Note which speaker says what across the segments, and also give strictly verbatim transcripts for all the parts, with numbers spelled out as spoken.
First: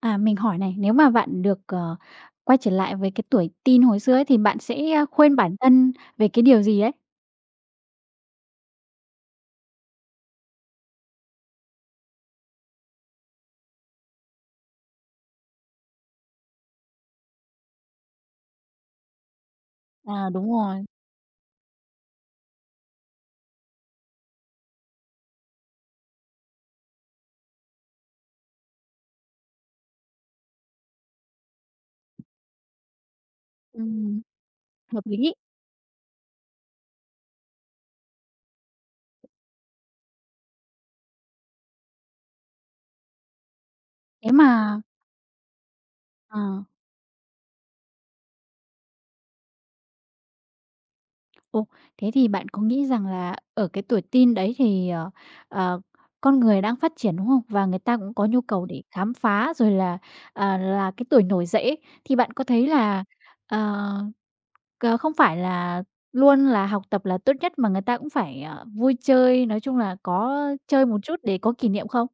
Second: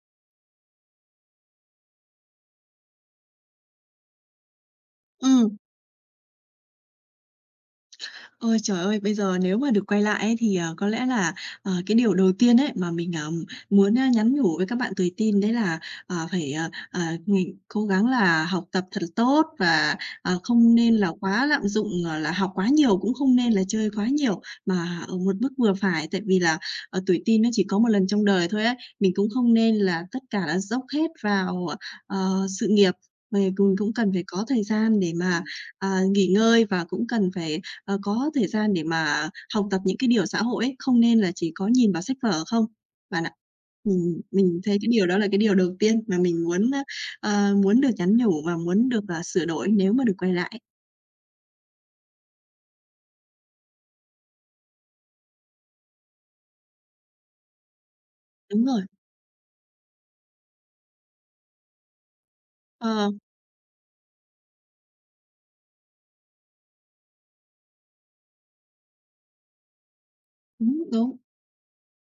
Speaker 1: À, mình hỏi này, nếu mà bạn được, ờ, quay trở lại với cái tuổi teen hồi xưa ấy, thì bạn sẽ, a, khuyên
Speaker 2: ừ,
Speaker 1: bản thân về cái điều gì ấy?
Speaker 2: Ôi, trời ơi, bây giờ nếu mà được quay lại ấy thì, ờ, có lẽ là, ờ, cái điều đầu tiên ấy mà mình, ờm, muốn, a, nhắn nhủ với các bạn tuổi teen đấy là, ờ, phải, ờ, ờ, mình cố gắng là học tập thật tốt và,
Speaker 1: À,
Speaker 2: ờ,
Speaker 1: đúng
Speaker 2: không
Speaker 1: rồi.
Speaker 2: nên là quá lạm dụng, ờ, là học quá nhiều, cũng không nên là chơi quá nhiều, mà ở một mức vừa phải. Tại vì là, ờ, tuổi teen nó chỉ có một lần trong đời thôi ấy, mình cũng không nên là tất cả là dốc hết vào, ờ, sự nghiệp. Mình cùng cũng cần
Speaker 1: Ừm,
Speaker 2: phải có thời gian
Speaker 1: hợp
Speaker 2: để
Speaker 1: lý.
Speaker 2: mà, à, nghỉ ngơi và cũng cần phải ờ, có thời gian để mà học tập những cái điều xã hội ấy, không nên là chỉ có nhìn vào sách vở không, bạn ạ. Ừm,
Speaker 1: Thế
Speaker 2: mình thấy
Speaker 1: mà
Speaker 2: cái điều đó là cái điều đầu tiên mà
Speaker 1: ờ,
Speaker 2: mình muốn, ơ, ờ, muốn được nhắn nhủ và muốn được, à, sửa đổi nếu mà được quay lại.
Speaker 1: ồ, thế thì bạn có nghĩ rằng là ở cái tuổi teen đấy thì, ờ, ờ, con người đang phát triển, đúng không? Và người ta cũng có nhu
Speaker 2: Đúng
Speaker 1: cầu để
Speaker 2: rồi.
Speaker 1: khám phá rồi là, à, là cái tuổi nổi dậy ấy, thì bạn có thấy là,
Speaker 2: Ờ,
Speaker 1: ờ Ờ, không phải là luôn là học tập là tốt nhất mà người ta cũng phải, ờ, vui chơi, nói chung là có chơi
Speaker 2: đúng,
Speaker 1: một chút
Speaker 2: đúng.
Speaker 1: để có kỷ niệm không?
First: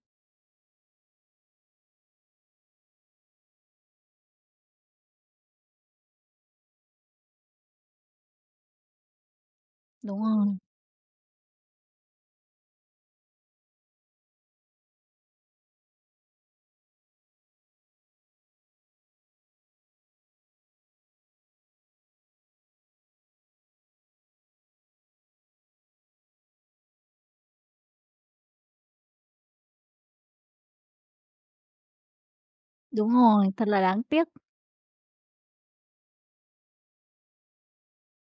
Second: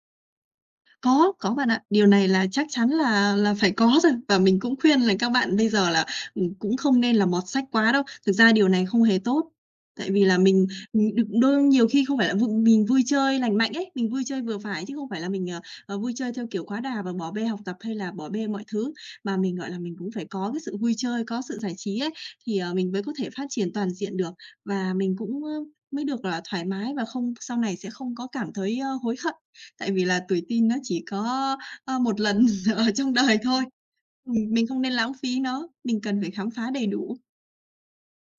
Speaker 2: Có, có bạn ạ. Điều này là chắc chắn là là phải có rồi, và mình cũng khuyên là các bạn bây giờ là, ừm, cũng không nên là mọt sách quá đâu. Thực ra điều này không hề tốt, tại
Speaker 1: Đúng
Speaker 2: vì là
Speaker 1: rồi,
Speaker 2: mình, ừm, được đôi nhiều khi không phải là v mình vui chơi lành mạnh ấy, mình vui chơi vừa phải chứ không phải là mình, ờ, ờ, vui chơi theo kiểu quá đà và bỏ bê học tập hay là bỏ bê mọi thứ, mà mình, gọi là, mình cũng phải có cái sự vui chơi, có sự giải trí ấy, thì, ờ, mình mới có thể phát triển toàn diện được và mình cũng, ơ, mới được, gọi là, thoải mái và không sau này sẽ không có cảm thấy, ơ, hối hận. Tại vì là tuổi teen nó chỉ có, ơ, một lần ở
Speaker 1: đúng
Speaker 2: trong đời
Speaker 1: rồi,
Speaker 2: thôi,
Speaker 1: thật là đáng tiếc.
Speaker 2: ừm, mình không nên lãng phí nó, mình cần phải khám phá đầy đủ.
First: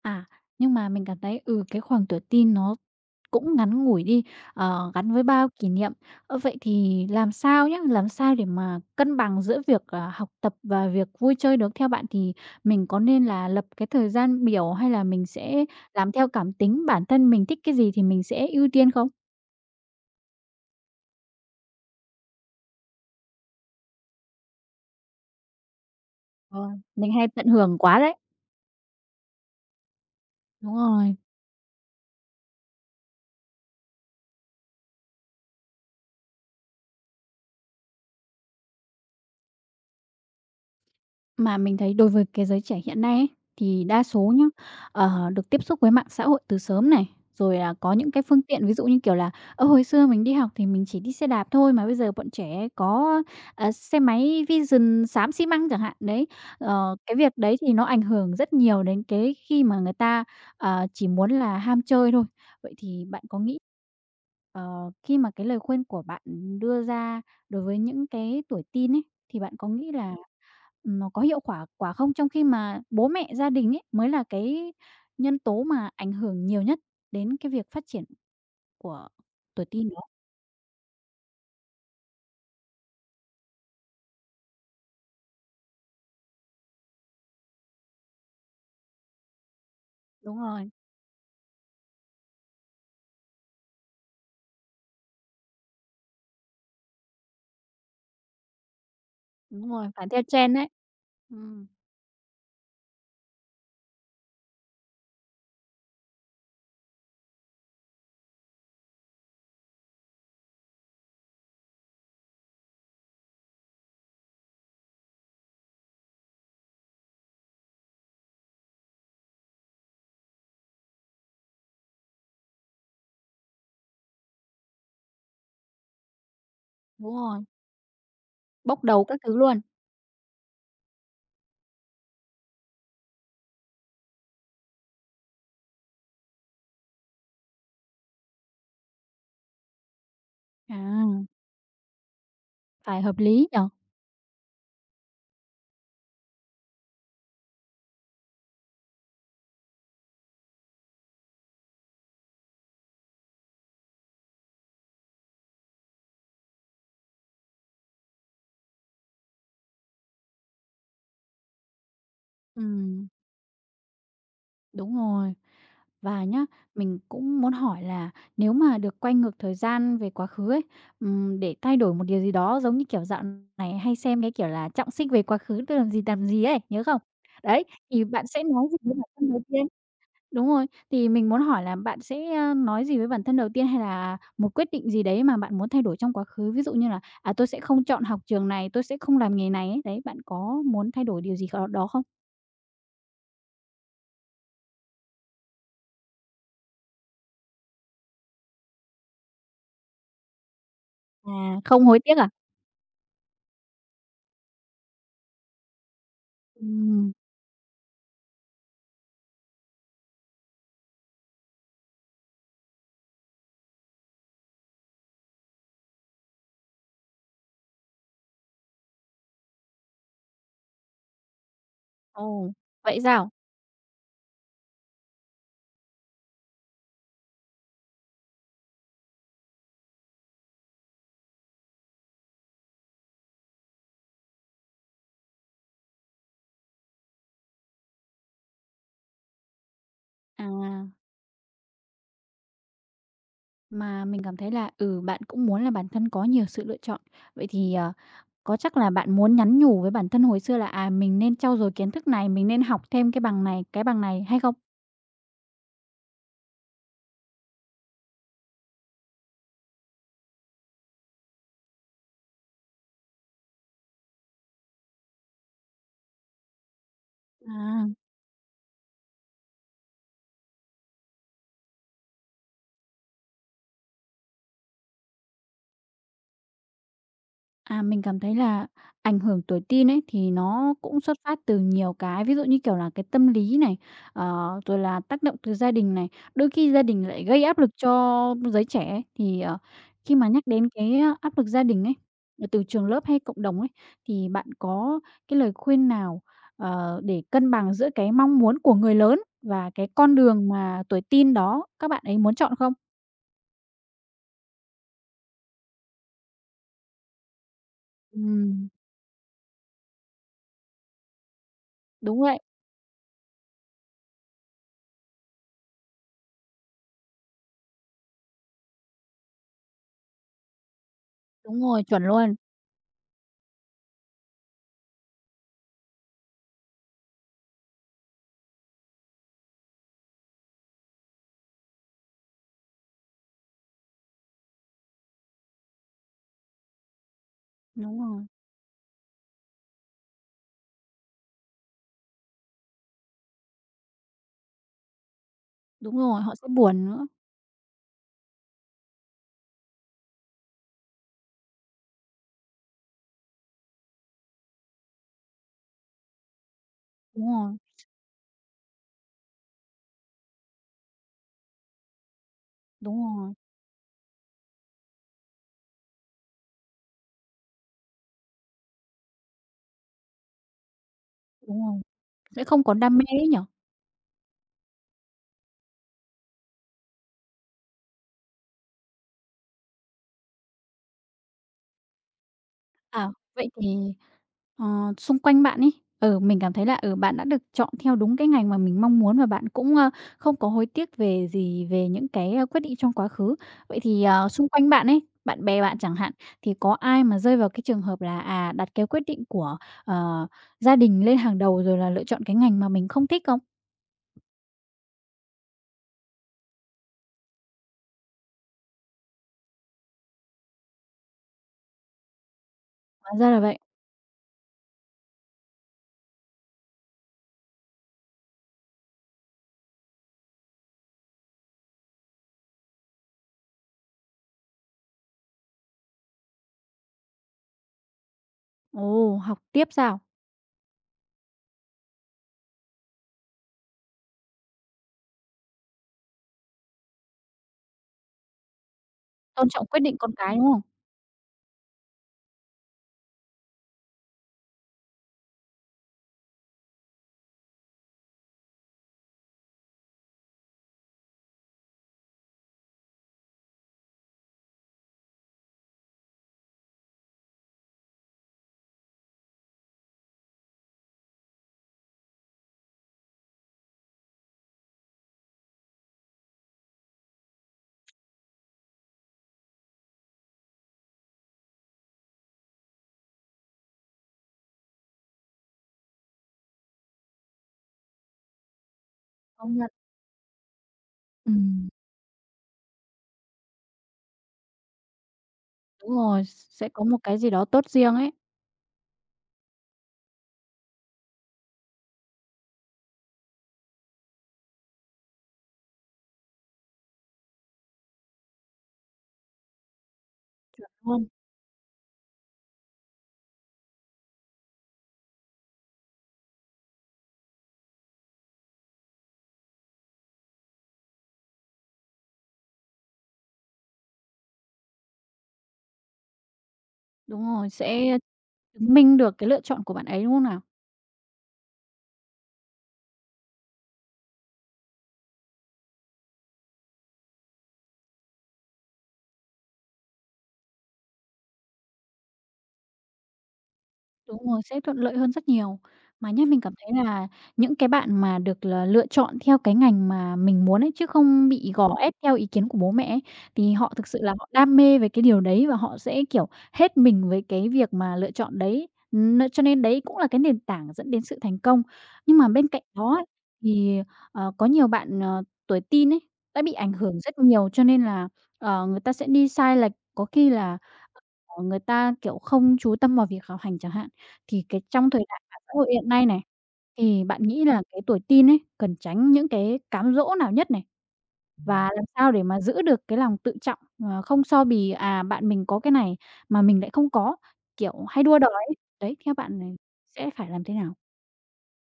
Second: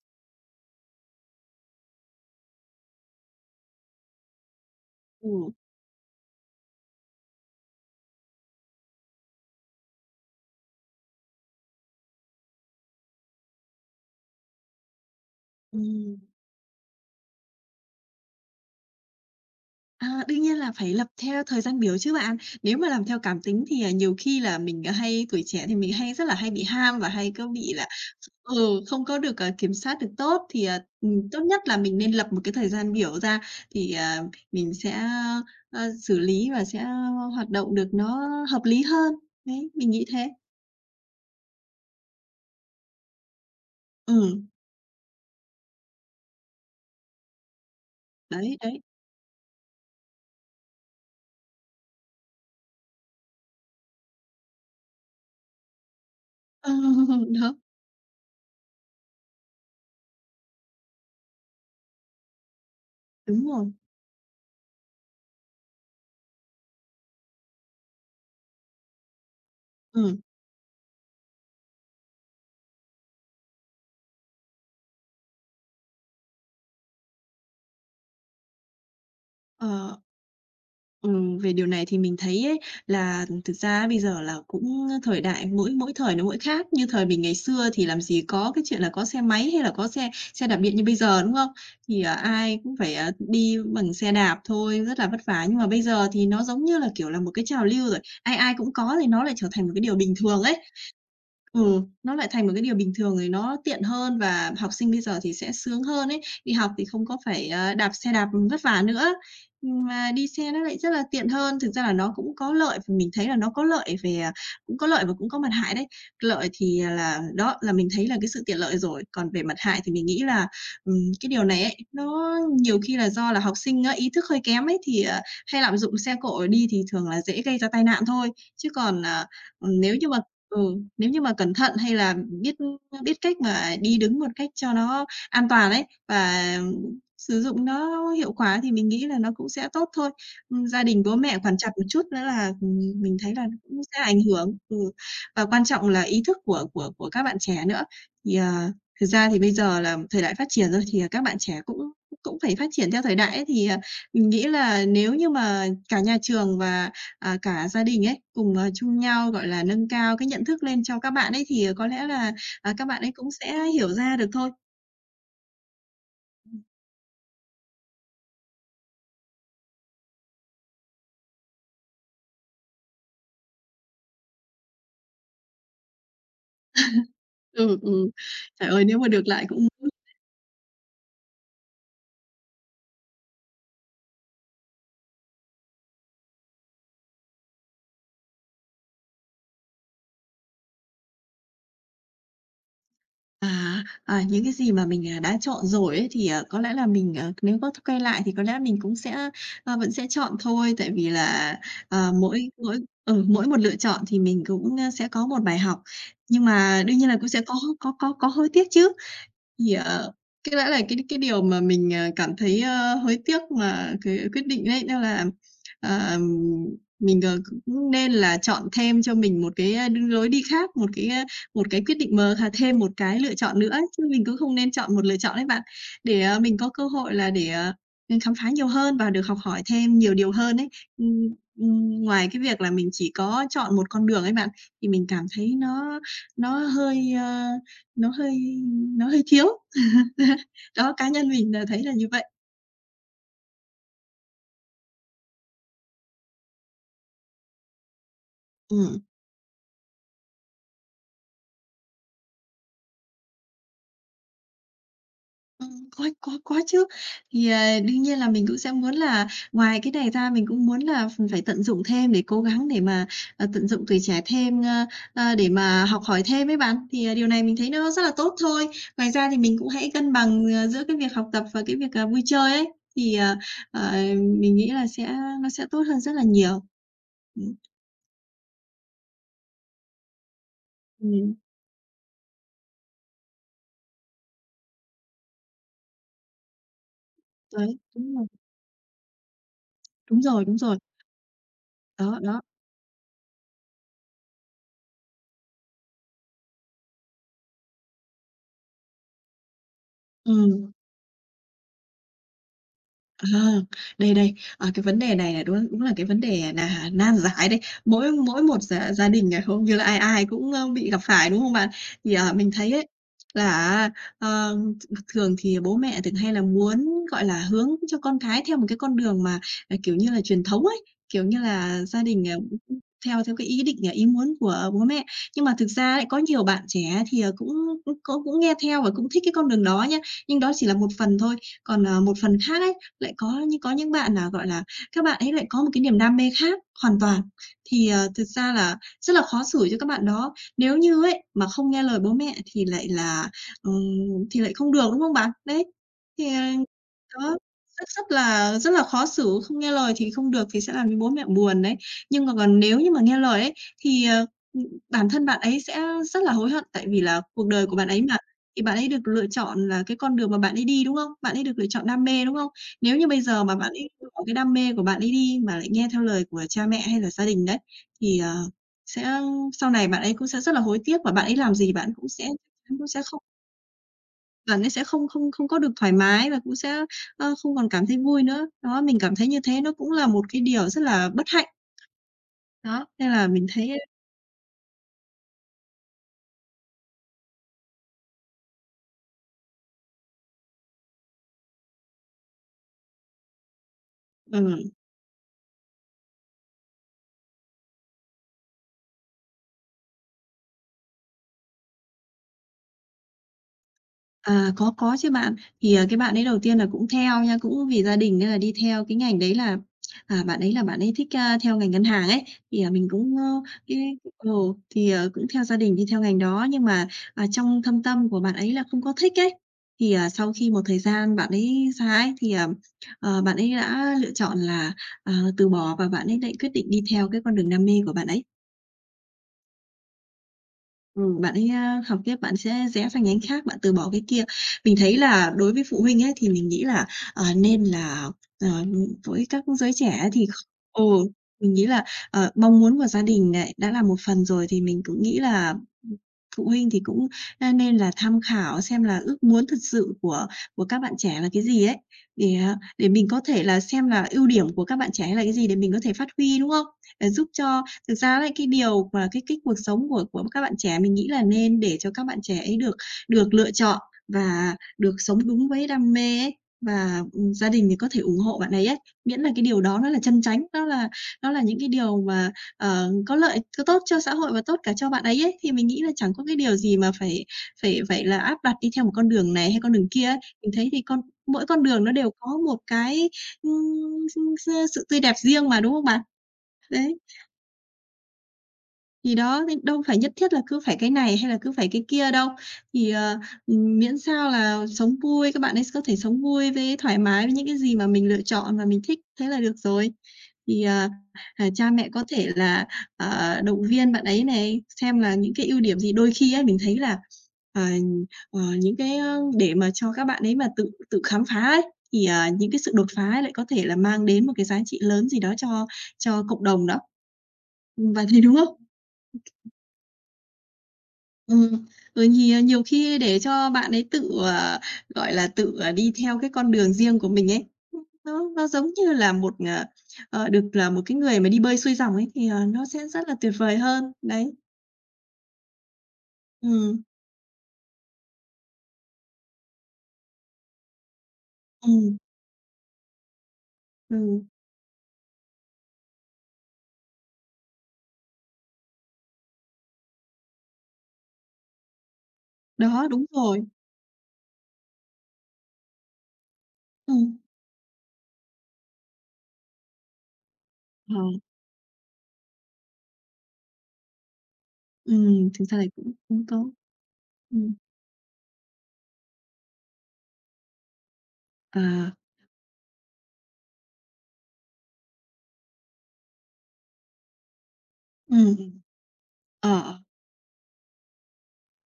Speaker 1: À, nhưng mà mình cảm thấy, ừ, cái khoảng tuổi teen nó cũng ngắn ngủi đi, ờ, gắn với bao
Speaker 2: Ừ.
Speaker 1: kỷ niệm. Ơ, vậy thì làm sao nhé làm sao để mà cân bằng giữa việc, à, học tập và việc vui chơi được? Theo bạn thì mình có nên là lập cái thời gian biểu hay là mình sẽ làm
Speaker 2: Ừm.
Speaker 1: theo cảm tính, bản thân mình thích cái gì thì mình sẽ ưu tiên không?
Speaker 2: À, đương nhiên là phải lập theo thời gian biểu chứ bạn. Nếu mà làm theo cảm tính thì, à, nhiều khi là mình, à, hay tuổi trẻ thì mình hay rất là hay
Speaker 1: Ờ,
Speaker 2: bị ham và
Speaker 1: mình hay
Speaker 2: hay
Speaker 1: tận
Speaker 2: cứ bị
Speaker 1: hưởng
Speaker 2: là
Speaker 1: quá đấy.
Speaker 2: ừ, không có được, à, kiểm soát được tốt thì,
Speaker 1: Đúng
Speaker 2: à,
Speaker 1: rồi,
Speaker 2: ừm, tốt nhất là mình nên lập một cái thời gian biểu ra thì, à, mình sẽ, ơ, xử lý và sẽ hoạt động được nó hợp lý hơn. Đấy, mình nghĩ thế.
Speaker 1: mà mình thấy đối với cái giới trẻ hiện nay ấy, thì đa số
Speaker 2: Ừ.
Speaker 1: nhá, ờ, được tiếp xúc với mạng xã hội từ sớm này, rồi là có những cái phương
Speaker 2: Đấy,
Speaker 1: tiện ví
Speaker 2: đấy.
Speaker 1: dụ như, kiểu là, ơ, hồi xưa mình đi học thì mình chỉ đi xe đạp thôi, mà bây giờ bọn trẻ có, ờ, xe máy Vision xám xi măng chẳng hạn, đấy.
Speaker 2: Ờ,
Speaker 1: Ờ, cái việc
Speaker 2: đó,
Speaker 1: đấy thì nó ảnh hưởng rất nhiều đến cái khi mà người ta, ờ, chỉ muốn là ham chơi thôi. Vậy thì bạn có
Speaker 2: đúng
Speaker 1: nghĩ
Speaker 2: rồi.
Speaker 1: Ờ, khi mà cái lời khuyên của bạn đưa ra đối với những cái tuổi teen ấy, thì bạn có nghĩ là
Speaker 2: Ừm,
Speaker 1: nó có hiệu quả quả không? Trong khi mà bố mẹ, gia đình ấy mới là cái nhân tố mà ảnh hưởng nhiều nhất đến cái việc phát triển của tuổi teen
Speaker 2: ờ,
Speaker 1: đó.
Speaker 2: ừm, về điều này thì mình thấy ấy là thực ra bây giờ là cũng thời đại mỗi mỗi thời nó mỗi khác, như thời mình ngày xưa thì làm gì có cái chuyện là có xe máy hay là có xe
Speaker 1: Đúng
Speaker 2: xe đạp
Speaker 1: rồi,
Speaker 2: điện như bây giờ, đúng không? Thì, ờ, ai cũng phải, ờ, đi bằng xe đạp thôi, rất là vất vả. Nhưng mà bây giờ thì nó giống như là, kiểu là, một cái trào lưu rồi, ai ai cũng có thì nó lại trở thành
Speaker 1: đúng
Speaker 2: một cái
Speaker 1: rồi,
Speaker 2: điều
Speaker 1: phải
Speaker 2: bình
Speaker 1: theo
Speaker 2: thường
Speaker 1: trend
Speaker 2: ấy.
Speaker 1: đấy. Ừm,
Speaker 2: Ừ, nó lại thành một cái điều bình thường rồi nó tiện hơn và học sinh bây giờ thì sẽ sướng hơn ấy. Đi học thì không có phải, ờ, đạp xe đạp vất vả nữa, mà đi xe nó lại rất là tiện hơn. Thực ra là nó cũng có lợi, thì mình thấy là nó có lợi về, à cũng có lợi và cũng có mặt hại đấy. Lợi thì, à, là đó, là mình thấy là cái sự tiện lợi rồi, còn về mặt hại thì mình nghĩ là, ừm, cái điều này ấy, nó nhiều khi là do là học sinh á, ý thức hơi kém ấy, thì, ờ, hay lạm dụng xe cộ đi thì thường
Speaker 1: đúng
Speaker 2: là
Speaker 1: rồi,
Speaker 2: dễ gây ra tai nạn thôi. Chứ
Speaker 1: bốc
Speaker 2: còn,
Speaker 1: đầu các
Speaker 2: à,
Speaker 1: thứ luôn.
Speaker 2: nếu như mà ừ nếu như mà cẩn thận hay là biết biết cách mà đi đứng một cách cho nó an toàn ấy, và sử dụng nó hiệu quả thì mình nghĩ là nó cũng sẽ tốt thôi. Ừm,
Speaker 1: À,
Speaker 2: gia đình bố mẹ quản chặt một chút nữa là, ừm,
Speaker 1: phải
Speaker 2: mình
Speaker 1: hợp
Speaker 2: thấy là
Speaker 1: lý nhở.
Speaker 2: cũng sẽ ảnh hưởng. Ừ, và quan trọng là ý thức của của của các bạn trẻ nữa. Thì, ờ, thực ra thì bây giờ là thời đại phát triển rồi thì, à, các bạn trẻ cũng cũng phải phát triển theo thời đại ấy, thì, à, mình nghĩ là nếu như mà cả nhà trường và à, cả gia đình ấy, cùng, ờ, chung nhau, gọi là, nâng cao cái nhận thức lên cho các bạn ấy thì, ờ, có lẽ là, à, các bạn
Speaker 1: Ừm.
Speaker 2: ấy cũng sẽ hiểu ra được thôi.
Speaker 1: Đúng rồi. Và nhá, mình cũng muốn hỏi là nếu mà được quay ngược thời gian về quá khứ ấy, ừm, để thay đổi một điều gì đó, giống như, kiểu, dạo này hay xem cái, kiểu là, "Trọng sinh về quá khứ tôi làm gì, làm gì" ấy, nhớ không? Đấy,
Speaker 2: Ừ,
Speaker 1: thì
Speaker 2: ừ.
Speaker 1: bạn sẽ nói
Speaker 2: Trời
Speaker 1: gì
Speaker 2: ơi,
Speaker 1: với
Speaker 2: nếu
Speaker 1: bản
Speaker 2: mà được
Speaker 1: thân đầu
Speaker 2: lại
Speaker 1: tiên?
Speaker 2: cũng
Speaker 1: Đúng rồi, thì mình muốn hỏi là bạn sẽ, a, nói gì với bản thân đầu tiên hay là một quyết định gì đấy mà bạn muốn thay đổi trong quá khứ? Ví dụ như là, à, "Tôi sẽ không chọn học trường này, tôi sẽ không làm nghề này" ấy, đấy, bạn có muốn thay đổi điều gì kh đó không?
Speaker 2: à, à, những cái gì mà mình, à, đã chọn rồi ấy thì, ờ, có lẽ là mình, ờ, nếu có quay lại thì có lẽ mình cũng sẽ, ờ, vẫn sẽ chọn thôi, tại vì
Speaker 1: À,
Speaker 2: là,
Speaker 1: không hối
Speaker 2: ờ,
Speaker 1: tiếc à?
Speaker 2: mỗi mỗi ừ, mỗi một lựa chọn thì mình cũng, ơ, sẽ có một bài học, nhưng mà đương nhiên
Speaker 1: Ừm.
Speaker 2: là cũng sẽ có có có có hối tiếc chứ. Yeah. Cái đã là cái cái điều mà mình, ờ, cảm thấy, ơ, hối tiếc mà cái quyết định đấy đó là, ờ, mình, ờ, cũng nên là chọn thêm cho mình một cái, a, đ lối đi khác, một cái, a, một cái quyết định mờ,
Speaker 1: Ồ,
Speaker 2: hà thêm một
Speaker 1: vậy
Speaker 2: cái
Speaker 1: sao?
Speaker 2: lựa chọn nữa, chứ mình cũng không nên chọn một lựa chọn ấy bạn, để, ờ, mình có cơ hội là để, ờ, mình khám phá nhiều hơn và được học hỏi thêm nhiều điều hơn ấy. Ừm, ừm, ngoài cái việc là mình chỉ có chọn một con đường ấy bạn, thì mình cảm thấy nó nó hơi, ơ, nó hơi nó hơi thiếu.
Speaker 1: À,
Speaker 2: Đó, cá nhân mình là thấy là như vậy.
Speaker 1: mà mình cảm thấy là, ừ, bạn cũng muốn là bản thân có nhiều sự lựa chọn. Vậy thì, ờ, có chắc là
Speaker 2: Ừm,
Speaker 1: bạn muốn nhắn nhủ với bản thân hồi xưa là, à, mình nên trau dồi kiến thức này, mình nên học thêm cái bằng này, cái bằng này hay không?
Speaker 2: ừm, có có có chứ. Thì, ờ, đương nhiên là mình cũng sẽ muốn là ngoài cái này ra mình cũng muốn là phải tận dụng thêm để cố gắng để mà, ờ, tận dụng tuổi trẻ thêm, ơ, ơ, để mà học hỏi thêm ấy bạn. Thì, ờ, điều này mình thấy
Speaker 1: À.
Speaker 2: nó rất là tốt thôi. Ngoài ra thì mình cũng hãy cân bằng, ờ, giữa cái việc học tập và cái việc, ờ, vui chơi ấy, thì, ờ, ờ, mình nghĩ là sẽ nó sẽ tốt hơn rất là nhiều. Ừm,
Speaker 1: À, mình cảm thấy là ảnh hưởng tuổi teen ấy thì nó cũng xuất
Speaker 2: ừm,
Speaker 1: phát từ nhiều cái, ví dụ như, kiểu là, cái tâm lý này, ờ, rồi là tác động từ gia đình này, đôi khi gia đình lại gây áp lực
Speaker 2: đấy, đúng rồi,
Speaker 1: cho giới trẻ ấy. Thì, ờ, khi
Speaker 2: đúng
Speaker 1: mà nhắc
Speaker 2: rồi, đúng
Speaker 1: đến
Speaker 2: rồi.
Speaker 1: cái áp lực gia đình ấy,
Speaker 2: Đó, đó,
Speaker 1: ờ, từ trường lớp hay cộng đồng ấy, thì bạn có cái lời khuyên nào, ờ, để cân bằng giữa cái mong muốn của người lớn và cái con đường
Speaker 2: ừ.
Speaker 1: mà tuổi teen đó các bạn ấy muốn chọn không?
Speaker 2: À, đây, đây, à, cái vấn đề này là đúng đúng là cái vấn đề là nan giải đấy. Mỗi mỗi một
Speaker 1: Ừm,
Speaker 2: gia gia đình này hầu như là ai ai cũng, ơ, bị gặp phải, đúng không bạn? Thì,
Speaker 1: đúng
Speaker 2: à,
Speaker 1: vậy,
Speaker 2: mình thấy ấy, là ờ, thường thì bố mẹ thường hay là muốn, gọi là, hướng cho con cái theo một cái con đường mà, à, kiểu như là, truyền thống ấy, kiểu như
Speaker 1: đúng rồi,
Speaker 2: là,
Speaker 1: chuẩn
Speaker 2: gia đình,
Speaker 1: luôn,
Speaker 2: à, cũng theo theo cái ý định, à, ý muốn của bố mẹ. Nhưng mà thực ra lại có nhiều bạn trẻ thì, ờ, cũng cũng cũng nghe theo và cũng thích cái con đường đó nhá, nhưng đó chỉ là một phần thôi. Còn, ờ, một phần khác ấy lại có những có những bạn là, gọi là, các bạn ấy lại có một cái niềm đam mê khác hoàn toàn, thì,
Speaker 1: đúng
Speaker 2: ờ,
Speaker 1: rồi.
Speaker 2: thực ra là rất là khó xử cho các bạn đó. Nếu như ấy, mà không nghe lời bố mẹ thì lại là, ừm, thì lại không được, đúng không bạn? Đấy,
Speaker 1: Đúng rồi,
Speaker 2: thì,
Speaker 1: họ
Speaker 2: ờ
Speaker 1: sẽ buồn nữa.
Speaker 2: đó, rất rất là rất là khó xử, không nghe lời thì không được thì sẽ làm cho bố mẹ buồn đấy. Nhưng mà còn nếu như mà nghe lời ấy, thì, ờ, ừm, bản thân bạn ấy sẽ rất là hối hận, tại vì là
Speaker 1: Đúng
Speaker 2: cuộc
Speaker 1: rồi,
Speaker 2: đời của bạn ấy mà, thì bạn ấy được lựa chọn là cái con đường mà bạn ấy đi, đúng không? Bạn ấy được lựa chọn đam mê, đúng không? Nếu như
Speaker 1: đúng
Speaker 2: bây
Speaker 1: rồi,
Speaker 2: giờ mà bạn ấy theo đuổi cái đam mê của bạn ấy đi, mà lại nghe theo lời của cha mẹ hay là gia đình đấy, thì, ờ, sẽ sau này bạn ấy cũng sẽ rất là hối tiếc và bạn ấy làm
Speaker 1: đúng
Speaker 2: gì
Speaker 1: rồi,
Speaker 2: bạn cũng sẽ
Speaker 1: sẽ không còn
Speaker 2: cũng
Speaker 1: đam
Speaker 2: sẽ
Speaker 1: mê
Speaker 2: không
Speaker 1: ấy nhỉ?
Speaker 2: bạn ấy sẽ không không không có được thoải mái và cũng sẽ, ơ, không còn cảm thấy vui nữa. Đó, mình cảm thấy như thế nó cũng là một cái điều rất là bất hạnh. Đó,
Speaker 1: À,
Speaker 2: nên là mình
Speaker 1: vậy
Speaker 2: thấy
Speaker 1: thì, ờ, xung quanh bạn ấy, ừ, mình cảm thấy là, ừ, bạn đã được chọn theo đúng cái ngành mà mình mong muốn và bạn cũng, ơ, không có hối tiếc về gì về những cái, ơ, quyết định trong quá khứ. Vậy thì, ờ, xung quanh
Speaker 2: ừ.
Speaker 1: bạn ấy, bạn bè bạn chẳng hạn, thì có ai mà rơi vào cái trường hợp là, à, đặt cái quyết định của, ờ, gia đình lên hàng đầu rồi là lựa chọn cái ngành mà mình không thích không?
Speaker 2: À, có, có chứ bạn. Thì, à, cái bạn ấy đầu tiên là cũng theo nha, cũng vì gia đình nên là đi theo cái ngành đấy là, à, bạn ấy là bạn ấy thích, a, theo ngành ngân hàng ấy. Thì, à, mình cũng,
Speaker 1: Hóa
Speaker 2: ơ,
Speaker 1: ra là vậy.
Speaker 2: cái ừ, thì, ờ, cũng theo gia đình đi theo ngành đó. Nhưng mà, à, trong thâm tâm của bạn ấy là không có thích ấy. Thì, à, sau khi một thời gian bạn ấy ra ấy, thì, ờ, ờ, bạn ấy đã lựa chọn là, ờ, từ bỏ, và bạn ấy lại quyết định đi theo cái con đường đam mê của bạn ấy.
Speaker 1: Ồ, học tiếp sao?
Speaker 2: Ừm, bạn ấy a, học tiếp, bạn sẽ rẽ sang nhánh khác, bạn từ bỏ cái kia. Mình thấy là đối với phụ huynh ấy, thì mình nghĩ là, ờ, nên là, ờ, với các
Speaker 1: Tôn trọng
Speaker 2: giới
Speaker 1: quyết định
Speaker 2: trẻ
Speaker 1: con
Speaker 2: ấy thì
Speaker 1: cái,
Speaker 2: kh
Speaker 1: đúng không?
Speaker 2: ừ, mình nghĩ là, ờ, mong muốn của gia đình này đã là một phần rồi, thì mình cũng nghĩ là phụ huynh thì cũng, a, nên là tham khảo xem là ước muốn thật sự của của các bạn trẻ là cái gì ấy, để, à, để mình có thể là xem là ưu điểm của các bạn trẻ là cái gì để mình có thể phát huy, đúng không? Để giúp cho thực ra ấy, cái điều mà kích thích cuộc sống của của các bạn trẻ, mình nghĩ là nên để cho các bạn trẻ ấy được được lựa chọn và được sống đúng với đam mê ấy, và, ừm, gia đình thì có thể ủng hộ bạn ấy ấy. Miễn là cái điều đó nó là chân chánh, nó là nó là những cái điều mà, ờ, có lợi có tốt cho xã hội và tốt cả cho bạn ấy ấy, thì mình nghĩ là chẳng có cái điều gì mà phải phải phải là áp đặt đi theo một con đường này
Speaker 1: Công
Speaker 2: hay
Speaker 1: nhận.
Speaker 2: con đường kia ấy. Mình thấy thì con mỗi con
Speaker 1: Ừm,
Speaker 2: đường nó đều có một cái, ưm, s s sự tươi đẹp riêng mà, đúng không
Speaker 1: đúng
Speaker 2: bạn?
Speaker 1: rồi, sẽ có
Speaker 2: Đấy.
Speaker 1: một cái gì đó tốt riêng ấy,
Speaker 2: Thì đó, nên đâu phải nhất thiết là cứ phải cái này hay là cứ phải cái kia đâu. Thì, ờ, ừm, Miễn sao là sống vui, các bạn ấy có thể sống vui với thoải mái với những cái gì mà mình lựa chọn và mình thích, thế là được rồi. Thì, ờ,
Speaker 1: đúng không?
Speaker 2: à, Cha mẹ có thể là, ờ, động viên bạn ấy này, xem là những cái ưu điểm gì. Đôi khi á, mình thấy là, ờ, ờ, những cái, ơ để mà cho các bạn ấy mà tự tự khám phá ấy, thì, ờ, những cái sự đột phá ấy lại có thể là mang đến một cái giá trị lớn gì đó cho cho cộng đồng đó.
Speaker 1: Đúng rồi,
Speaker 2: Ừm,
Speaker 1: sẽ
Speaker 2: bạn thấy đúng không?
Speaker 1: chứng minh được cái lựa chọn của bạn ấy, đúng không nào?
Speaker 2: Ừm, rồi thì, à, nhiều khi để cho bạn ấy tự, ờ, gọi là, tự, ờ, đi theo cái con đường riêng của mình ấy, nó nó giống như là một, ờ, ờ, được là một cái người mà đi bơi xuôi dòng ấy thì, ờ, nó sẽ rất là tuyệt vời hơn.
Speaker 1: Đúng
Speaker 2: Đấy.
Speaker 1: rồi, sẽ thuận lợi hơn rất nhiều. Mà nhá, mình cảm
Speaker 2: Ừm,
Speaker 1: thấy là những cái bạn mà được là lựa chọn theo cái ngành mà mình muốn ấy, chứ không bị gò ép
Speaker 2: ừm,
Speaker 1: theo ý kiến của bố mẹ ấy, thì họ thực sự là
Speaker 2: ừm,
Speaker 1: họ đam mê về cái điều đấy và họ sẽ, kiểu, hết mình với cái việc mà lựa chọn đấy. Ừm, cho nên đấy cũng là cái nền tảng dẫn đến sự thành công. Nhưng mà bên cạnh
Speaker 2: đó,
Speaker 1: đó ấy,
Speaker 2: đúng rồi.
Speaker 1: thì, ờ, có nhiều bạn, ờ, tuổi teen ấy, đã bị ảnh hưởng
Speaker 2: ừm,
Speaker 1: rất nhiều, cho nên là, ờ, người ta sẽ đi sai lệch, có khi là,
Speaker 2: ờ,
Speaker 1: ờ, người ta, kiểu, không chú tâm vào việc học hành chẳng hạn. Thì cái trong thời đại
Speaker 2: ừm,
Speaker 1: mạng
Speaker 2: Thực
Speaker 1: xã
Speaker 2: ra
Speaker 1: hội
Speaker 2: thì
Speaker 1: hiện
Speaker 2: cũng
Speaker 1: nay này,
Speaker 2: cũng tốt.
Speaker 1: thì bạn nghĩ
Speaker 2: ừm,
Speaker 1: là cái tuổi teen ấy cần tránh những cái cám dỗ nào nhất này? Và làm
Speaker 2: à,
Speaker 1: sao để mà giữ được cái lòng tự trọng, ờ, không so bì, à, bạn mình có cái này mà mình lại không có, kiểu, hay đua đòi ấy.
Speaker 2: ừm,
Speaker 1: Đấy, theo bạn
Speaker 2: ờ,
Speaker 1: này
Speaker 2: ờ.
Speaker 1: sẽ phải làm thế nào?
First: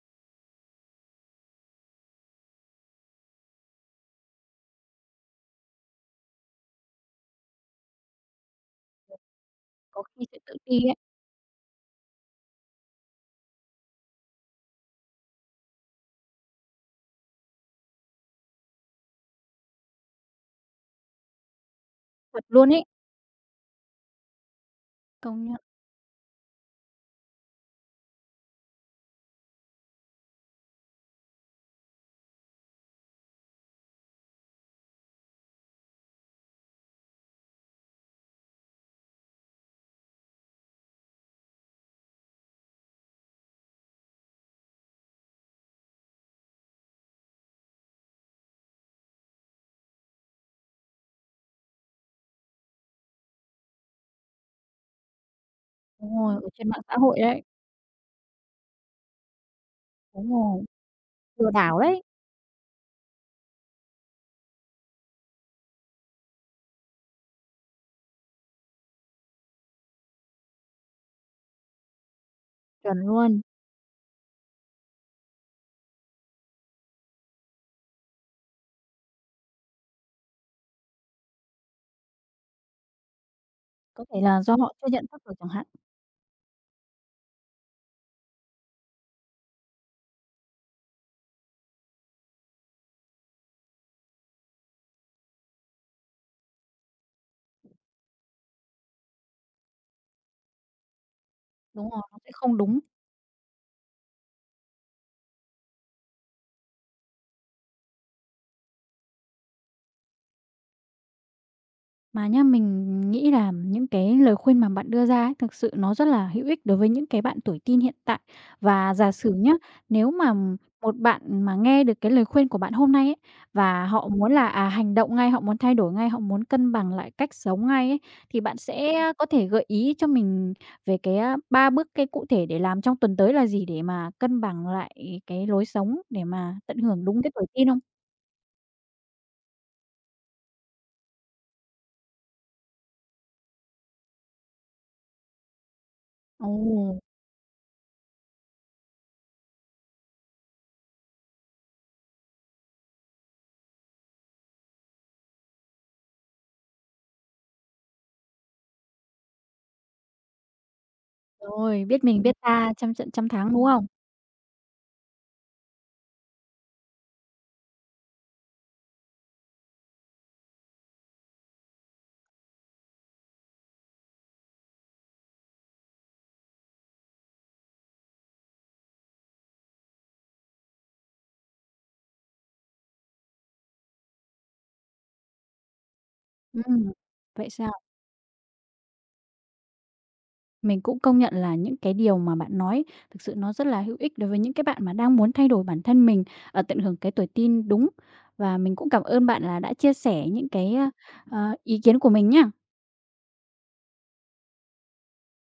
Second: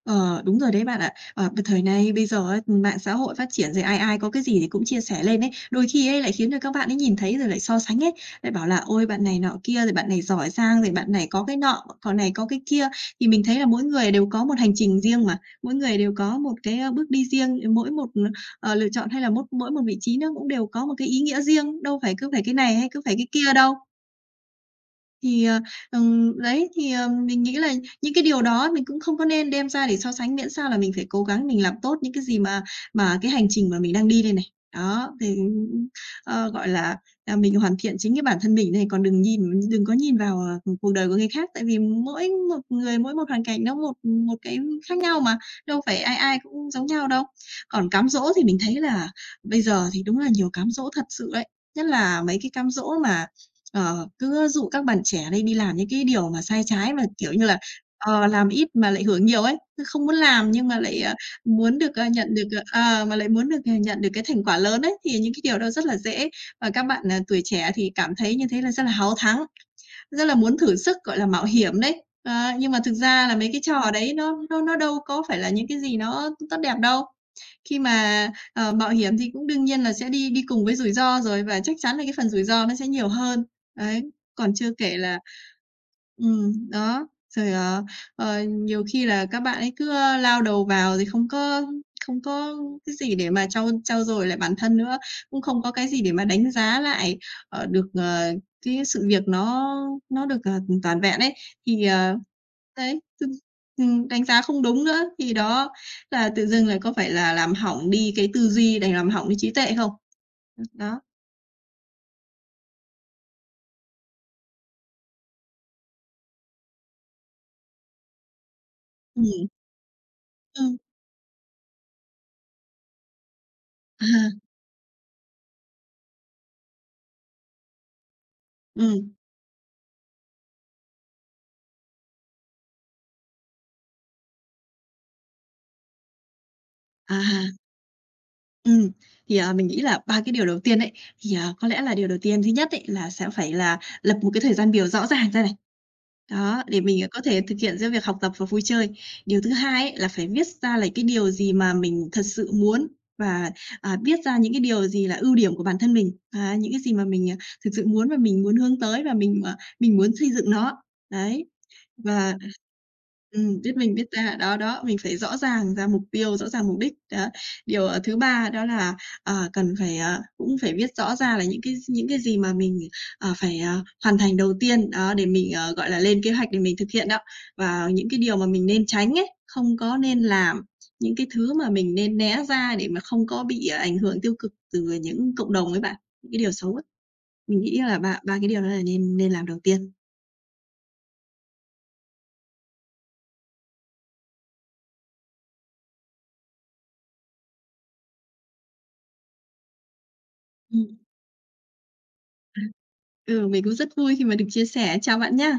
Speaker 2: Ờ, đúng rồi đấy bạn ạ. Ờ, b Thời nay bây giờ á, mạng xã hội phát triển rồi, ai ai có cái gì thì cũng chia sẻ lên ấy, đôi khi ấy lại khiến cho các bạn ấy nhìn thấy rồi lại so sánh ấy, lại bảo là "Ôi, bạn này nọ kia, rồi
Speaker 1: Có
Speaker 2: bạn này
Speaker 1: khi sẽ
Speaker 2: giỏi
Speaker 1: tự ti
Speaker 2: giang, rồi
Speaker 1: ấy,
Speaker 2: bạn này có cái nọ, còn này có cái kia." Thì mình thấy là mỗi người đều có một hành trình riêng mà, mỗi người đều có một cái, ơ, bước đi riêng, mỗi một, ờ, lựa chọn hay là mốt mỗi một vị trí nó cũng đều có một cái ý nghĩa riêng, đâu phải cứ phải
Speaker 1: thật
Speaker 2: cái
Speaker 1: luôn
Speaker 2: này
Speaker 1: ấy,
Speaker 2: hay cứ phải cái kia đâu.
Speaker 1: công
Speaker 2: Thì,
Speaker 1: nhận.
Speaker 2: ờ, ừm, đấy, thì, ờ, Mình nghĩ là những cái điều đó mình cũng không có nên đem ra để so sánh, miễn sao là mình phải cố gắng mình làm tốt những cái gì mà mà cái hành trình mà mình đang đi đây này. Đó, thì, ờ, gọi là, à, Mình hoàn thiện chính cái bản thân mình này, còn đừng nhìn đừng có nhìn vào, ờ, cuộc đời của người khác, tại vì mỗi một người, mỗi một hoàn cảnh nó một một cái khác nhau mà, đâu phải ai ai cũng giống nhau đâu. Còn cám dỗ thì mình thấy là bây giờ thì đúng là nhiều cám dỗ thật sự đấy, nhất là mấy cái cám dỗ mà Ờ, cứ dụ các bạn trẻ đây đi làm những cái
Speaker 1: Đúng
Speaker 2: điều
Speaker 1: rồi,
Speaker 2: mà
Speaker 1: ở
Speaker 2: sai
Speaker 1: trên mạng
Speaker 2: trái
Speaker 1: xã
Speaker 2: mà,
Speaker 1: hội
Speaker 2: kiểu
Speaker 1: đấy,
Speaker 2: như là, ờ, làm ít mà lại hưởng nhiều ấy, cứ không muốn
Speaker 1: đúng
Speaker 2: làm
Speaker 1: rồi,
Speaker 2: nhưng mà lại, ờ,
Speaker 1: lừa
Speaker 2: muốn
Speaker 1: đảo
Speaker 2: được,
Speaker 1: đấy,
Speaker 2: ờ, nhận được, ờ ờ, mà lại muốn được, ờ, nhận được cái thành quả lớn ấy, thì những cái điều đó rất là dễ. Và các bạn, à, tuổi trẻ thì cảm thấy như thế là rất là háo thắng. Rất là muốn thử sức, gọi là, mạo hiểm đấy. Ờ, nhưng mà thực
Speaker 1: chuẩn
Speaker 2: ra là
Speaker 1: luôn.
Speaker 2: mấy cái trò đấy nó nó nó đâu có phải là những cái gì nó tốt đẹp đâu. Khi mà, ờ, mạo hiểm thì cũng đương nhiên là sẽ đi đi cùng với rủi ro rồi và chắc chắn là cái phần rủi ro nó sẽ nhiều hơn. Đấy,
Speaker 1: Có thể là
Speaker 2: còn
Speaker 1: do
Speaker 2: chưa
Speaker 1: họ chưa
Speaker 2: kể
Speaker 1: nhận
Speaker 2: là
Speaker 1: thức được chẳng hạn.
Speaker 2: ừm, đó, rồi, ờ, ờ, nhiều khi là các bạn ấy cứ, ơ, lao đầu vào thì không có không có cái gì để mà trau trau dồi lại bản thân nữa, cũng không có cái gì để mà đánh giá lại, ờ, được, ờ, cái sự việc nó nó được, à, toàn vẹn ấy, thì,
Speaker 1: Đúng rồi,
Speaker 2: ờ,
Speaker 1: nó sẽ không đúng.
Speaker 2: đấy, dưng ừm, đánh giá không đúng nữa, thì đó là tự dưng là có phải là làm hỏng đi cái tư duy này, làm hỏng đi trí tuệ không? Ừm, đó.
Speaker 1: Mà nhá, mình nghĩ là những cái lời khuyên mà bạn đưa ra ấy, thực sự nó rất là hữu ích đối với những cái bạn tuổi teen hiện tại. Và giả sử
Speaker 2: Ừm.
Speaker 1: nhá, nếu mà m-
Speaker 2: ừm,
Speaker 1: một bạn mà nghe được cái lời khuyên của bạn hôm nay ấy, và họ muốn
Speaker 2: à
Speaker 1: là, à, hành động ngay, họ muốn thay đổi ngay, họ muốn cân bằng lại cách sống ngay ấy, thì bạn sẽ
Speaker 2: ừm.
Speaker 1: có thể gợi ý cho mình về cái, a, ba bước cái cụ thể để làm trong tuần tới là gì để mà cân bằng lại cái lối sống để mà tận hưởng đúng cái tuổi
Speaker 2: à
Speaker 1: teen không?
Speaker 2: ừm. Thì, à, mình nghĩ là ba cái điều đầu tiên ấy, thì, à, có lẽ là điều đầu tiên thứ nhất ấy là sẽ phải là lập một cái thời gian biểu rõ ràng ra này.
Speaker 1: Ồ,
Speaker 2: Đó, để mình ờ, có thể thực hiện giữa việc học tập và vui chơi. Điều thứ hai ấy là phải viết ra là cái điều gì mà mình thật sự muốn và, à, viết ra những cái điều gì là ưu điểm của bản thân mình, và những cái gì mà mình, à, thực sự muốn và mình muốn hướng tới và mình, ờ, mình muốn xây dựng nó. Đấy,
Speaker 1: rồi, biết mình biết
Speaker 2: và
Speaker 1: ta trăm trận trăm thắng,
Speaker 2: ừm,
Speaker 1: đúng
Speaker 2: biết
Speaker 1: không?
Speaker 2: mình biết ta, đó, đó, mình phải rõ ràng ra mục tiêu, rõ ràng mục đích. Đó, điều, ờ, thứ ba đó là, ờ, cần phải, ờ, cũng phải viết rõ ra là những cái những cái gì mà mình Ờ, phải, à, hoàn thành đầu tiên, đó, để mình, ờ, gọi là, lên kế hoạch để mình thực hiện đó. Và những cái điều mà mình nên tránh ấy, không có nên làm, những cái thứ mà mình nên né ra để mà không có bị, à, ảnh hưởng tiêu cực từ những cộng đồng ấy bạn, những cái điều xấu ấy.
Speaker 1: Ừm, vậy
Speaker 2: Mình
Speaker 1: sao?
Speaker 2: nghĩ là ba ba cái điều đó là nên nên làm đầu tiên.
Speaker 1: Mình cũng công nhận là những cái điều mà bạn nói thực sự nó rất là hữu ích đối với những cái bạn mà đang muốn thay đổi bản thân mình, ở tận hưởng cái tuổi teen đúng. Và mình cũng cảm ơn bạn là đã chia sẻ những cái,
Speaker 2: Ừm.
Speaker 1: ờ, ý kiến của mình nhá.
Speaker 2: Ừ, mình cũng rất vui khi mà được chia sẻ. Chào bạn nhá.